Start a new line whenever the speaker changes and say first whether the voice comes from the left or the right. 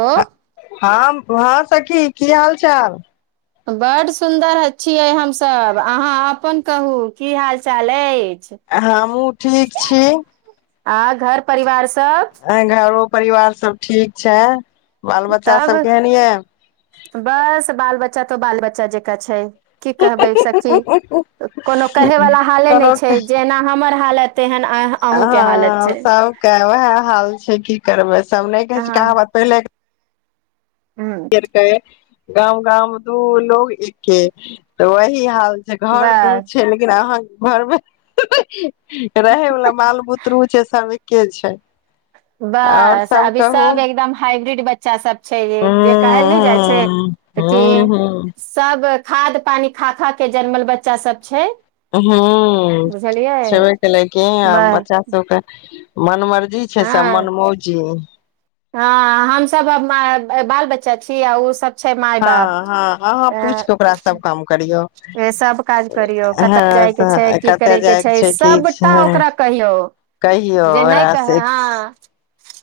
right: Hello
left: हँ हँ सखी की हाल चाल
right: बड्ड सुन्दर छियै हमसभ अहाँ अपन कहू की हाल चाल अछि
left: हँ हमहु ठीक छी
right: आ घर परिवार सब
left: घरो परिवार सब ठीक छै बाल बच्चा
right: तब
left: सब केहन ये
right: बस बाल बच्चा तऽ बाल बच्चा जका छै की कहबै सखी कोनो कहेवाला हाले नहि
left: कोनो
right: छै जेना हमर हालत तेहन आ
left: हँ सभके उएह हाल छै की करबै सभ नहि कहै छै
right: अहाँ
left: कहावत पहिले
right: हूँ
left: गाम गाम दू लोग एके तऽ वही हाल घर दू
right: बस
left: छै लेकिन अहाँ घर मे रहै वला बाल बुतरु छै सब एके छै आओर
right: बस अभी
left: कहू
right: सब एकदम हाइब्रिड बच्चा सब छै
left: ह
right: जे कहल नहि जाइ छै
left: ह
right: कि
left: ह ह
right: सब खाद पानी खा खा के जनमल बच्चा सब छै
left: हू
right: बुझलियै
left: छेबे केलैकी आ
right: ब
left: बच्चा सबके मन मर्जी छै सम मन
right: हँ
left: मौजी
right: हँ हमसब बाल बच्चा छीय आ उसब छै माय
left: हँ
right: बाप
left: हँ अहाँ
right: अं
left: पूछि कऽ ओकरा सब काम करियौ
right: सब काज करियौ कतय
left: हँ
right: जाय के छै की
left: कतय
right: करय के
left: जायके
right: छै
left: की
right: सबटा
left: छै
right: ओकरा कहियौ
left: कहियौ
right: जे नहि
left: ओकरा
right: कहे
left: से
right: आहाँ
left: हूँ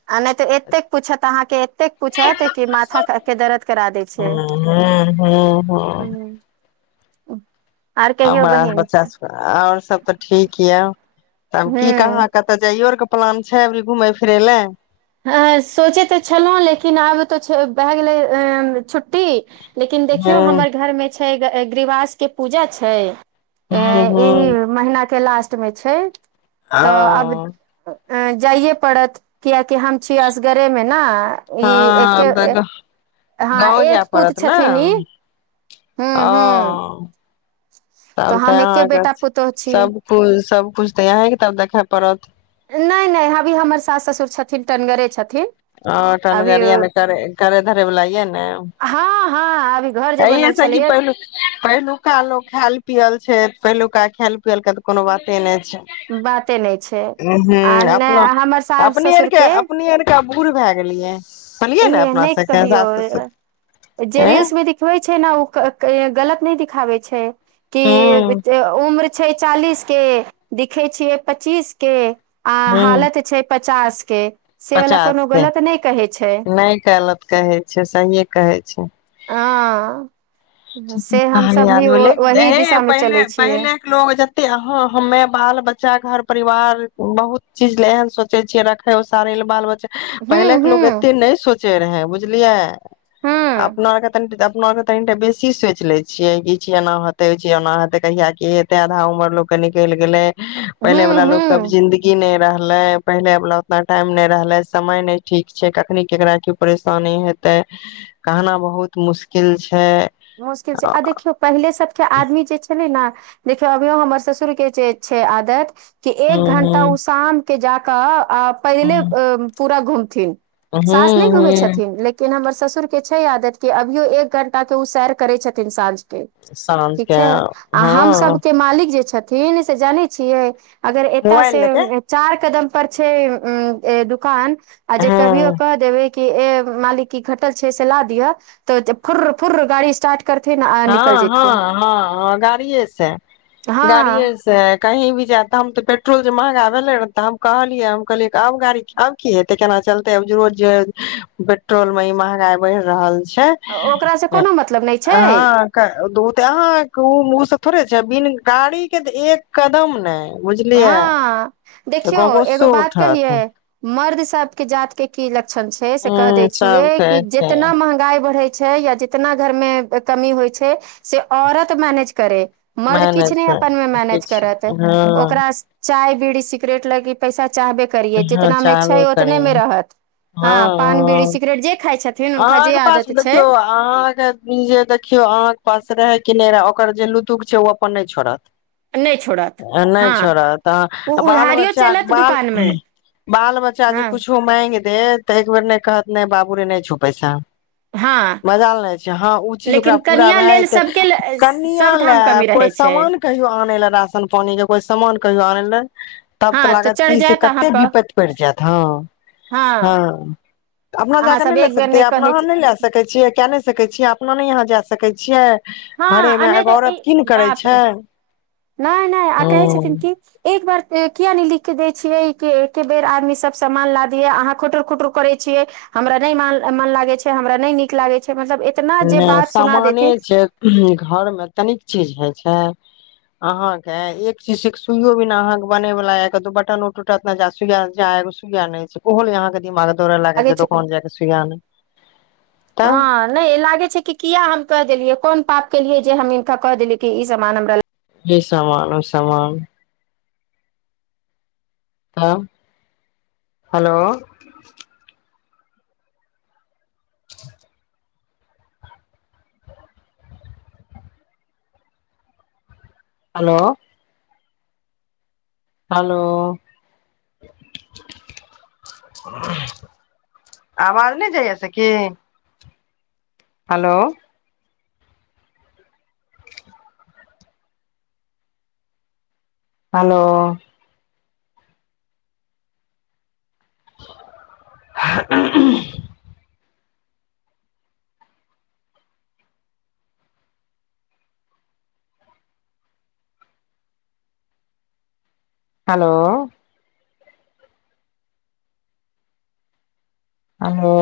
right: आ नहि तऽ एतेक पूछत अहाँके एतेक पूछत कि माथा के दर्द करा दै छै
left: [unintelligible]
right: [inaudible] आर कहियो बहिन
left: और सब तऽ ठीक यऽ तब की
right: हूँ
left: कहाँ तऽ जाइयोर के प्लान छै अभी घूमय फिरय लए
right: ह सोचे तऽ छलहुँ लेकिन आब तऽ भए गेलै छुट्टी लेकिन देखियौ
left: हूँ
right: हमर घरमे गृहवासके पूजा छै अ
left: हूँ हूँ
right: एहि महीना के लास्ट मे छै [inaudible] तऽ आब
left: ओ
right: अ जाइये पड़त कि हम छी असगरे मे ने ई
left: हँ
right: एके
left: [unintelligible]
right: हँ
left: गाँव
right: एक
left: जाय
right: पुत
left: पड़त ने
right: छथिन ई
left: [inaudible]
right: हूँ हूँ
left: ओ तब तऽ
right: हम एके
left: यहाँके
right: बेटा पुतोह छी
left: सबकुछ सबकुछ तऽ यहेंके तब देखे पड़त
right: नहि नहि अभी हमर सास ससुर छथिन टनगरे छथिन
left: आ
right: अभी
left: टनगर य करै धरै वला य ने
right: हँ हँ अभी घर जे
left: एहिये
right: बनल
left: से कि
right: छलैय
left: पहिलु पहिलुका लोक खायल पियल छै पहिलुका खायल पियल के तऽ कोनो बाते नहि छै
right: बाते नहि छै
left: [inaudible]
right: आ
left: ह अपनो
right: नहि हमर सास
left: अपने
right: ससुर
left: आरके
right: के
left: अपने आरके बूढ़ भए गेलियै
right: ई
left: कहलियै ने अपना
right: नहि
left: सबके
right: कहियौ
left: सास ससुर
right: जे
left: [inaudible] अ
right: रील्स मे दिखबै छै ने ओ गलत नहि दिखाबै छै
left: हूं
right: कि उम्र छिए चालीस के दिखाई छियै पच्चीस के आ
left: हूं
right: हालत छै पचास के से वला
left: पचास
right: कोनो
left: के
right: गलत नहि कहै छै
left: [unintelligible] कहै छै सहिए कहै छै
right: [unintelligible]
left: ठीकी
right: से
left: कह लेल न
right: हमसभ
left: याद
right: भी
left: भेलए
right: वही
left: हे
right: दिशामे चलै
left: पहिले
right: छियै
left: पहिले लोग जते ह हमे बाल बच्चा घर परिवार बहुत चीज ले एहन सोचे छिये रख है ओ सारे बाल बच्चे
right: हूँ
left: पहिले के लोक
right: हूँ
left: एते नहि सोचे सोचे रहै बुझलियै
right: हूँ
left: अपना आरके तनिटा अपना आरके तनिटा बेसी ई सोच ले छिये क ई ची एना हेते उ ची एना हेते कहिया की हेते आधा उम्र लोग के निकलि गेले [unintelligible] पहिले
right: हूँ
left: वाला लोक क अब
right: हूँ
left: जिन्दगी की नहि रहले पहिले वाला उतना टाइम नहि रहले समय नै ठीक छै कखनी केकरा की परेशानी हेत तऽ कहना बहुत मुशकिल छै
right: मुश्किल छै आ देखियौ पहिले सबके आदमी जे छले ने देखियौ अभीयों हमर ससुर के जे छै आदत कि
left: हूं
right: एक घंटा
left: हूं
right: ओ शाम के जाकऽ आ पहिले
left: हूं
right: पूरा घूमथिन सास नहि घुमै
left: हूं
right: छथिन लेकिन कि हमर ससुर के छैे आदत के अभीयो एक घंटा के उ सैर करे छथिन साँझ के [inaudible] ठीक
left: साँझके
right: छै आ हम
left: हँ
right: सबके मालिक जे छ छथिन से जानै छियै अगर एतय
left: मोबाइल लऽ के
right: से चार कदम पर छै उ दुकान आ जे कभीयो
left: हँ
right: कह देबै ए मालिक ई घटल छै से ला दिय तऽ फुर्र फुर्र गाड़ी स्टार्ट करथिन आ निकल
left: हँ
right: जेथिन
left: हँ हँ ह गाड़ीए से
right: हँ
left: गाड़ीए से कहीं भी जाए तऽ हम तऽ पेट्रोल जे महँगा भेलै तऽ हम कहलिऐ हम कहलियै कि अब गाड़ी आब की हेते केना चलते अब जे रोज पेट्रोल में ई महगाई बढ़ रहल छै
right: ओकरासँ कोनो मतलब नहि छै।
left: हँ अहाँ केँ थोड़े छै, बिन गाड़ी के तऽ एक कदम ने बुझलियै
right: हँ
left: तऽ
right: देखियौ
left: गाव
right: एगो
left: गोसो
right: बात
left: उठत।
right: कहियै मर्द सभके जातके। कि लक्षण छै, से कह
left: ह
right: दय छियै
left: सबके
right: कि
left: एके
right: जितना महगाई बढ़े छै या। कितना घर मे कमी होइ छै, से औरत मैनेज करै। मर्द किछ
left: मैनेज
right: नहि
left: कर
right: अपन मे मैनेज
left: किछ
right: करत।
left: हँ
right: ओकरा चाय बीड़ी सगरेट लगी पैसा चाहवे। करिये
left: हँ
right: जेटना मे छै,
left: चाहबे करी
right: उत्नेमे रहत पान, बिरी,
left: हँ
right: सिगरेट जे खाई छै। छथिन, हुनका जे आदत छै।
left: अहाँकेँ जे देखियौ अहाँकेँ पास रहे कि नहि रहे ओकर जे लुतुक छै, ओ अपन नहि छोड़त।
right: नहि छोड़त
left: नहि
right: हँ
left: छोड़त
right: ओ
left: तऽ बाल
right: उधारियो
left: बच्चा
right: चलत
left: बाल।
right: दुकान मे
left: बाल बच्चा जे
right: हँ
left: कुछो माग दे तऽ एक बेर ने कहत नहि बाबू रे नहि छो पैसा।
right: हँ
left: मजा लऽ नहि छै, हँ ओ चीज ओकरा
right: लेकिन
left: पूरा
right: कनिया
left: भए
right: लेल
left: जेतै
right: सभके
left: कनआ
right: सभठाम
left: लए
right: कमी
left: कोइ
right: रहै छै
left: सामान। कहियो आन लऽ राशन पानी के कोई सामान कहियो आन लऽ। तब तऽ
right: हँ
left: लागत
right: चढ़ि
left: कि से
right: जायत अहाँ
left: कटटे
right: पर
left: विपति पड़ि जायत, ह। हँ, अपना
right: अहाँ
left: जाक
right: सब
left: नहि ले।
right: एक बेर
left: अपना
right: कहै
left: अहाँ
right: छी
left: नहि लए सकै छीये, कै नहि सकै छीये अपना ने यहाँ जाय सकै छिये।
right: हँ, आ नहि तऽ ई बाप
left: छै
right: रे नहि नहि आ कहै
left: हूं
right: छथिन कि। एक बार किया नहि लिख दै छियै, कि एके बेर आदमी सभ सामान ला दिय अहाँ खुटुरू खुटरू करै छियै। हमरा नहि मन लागै छै, हमरा नहि निक लागैत छै, मतलब ए।
left: नहि सामाने छै, घरमे तनिक चीज होइ छै। अहा ने एक चीज से सुइयो बिना अहाँकेँ बने वला य दू बटन उ टूटत। जा सुइया जा एगो सुइा नहि छै, ओहोले अहाँकेँ दिमाग दो लाग
right: लागै छै
left: दोकान जाय के सुइया नहि।
right: हैं। नहि लागे छै, कि किया हम कह देलियै कोन पाप केलिये जे हम हिनका कह देलियै कि इ सामान हमरा।
left: ई, समान औ समान। ह, हेलो। [inaudible] हेलो। हेलो। आवाज नहि जाइया सखी। हेलो। हेलो। उ [unintelligible] हेलो। हेलो।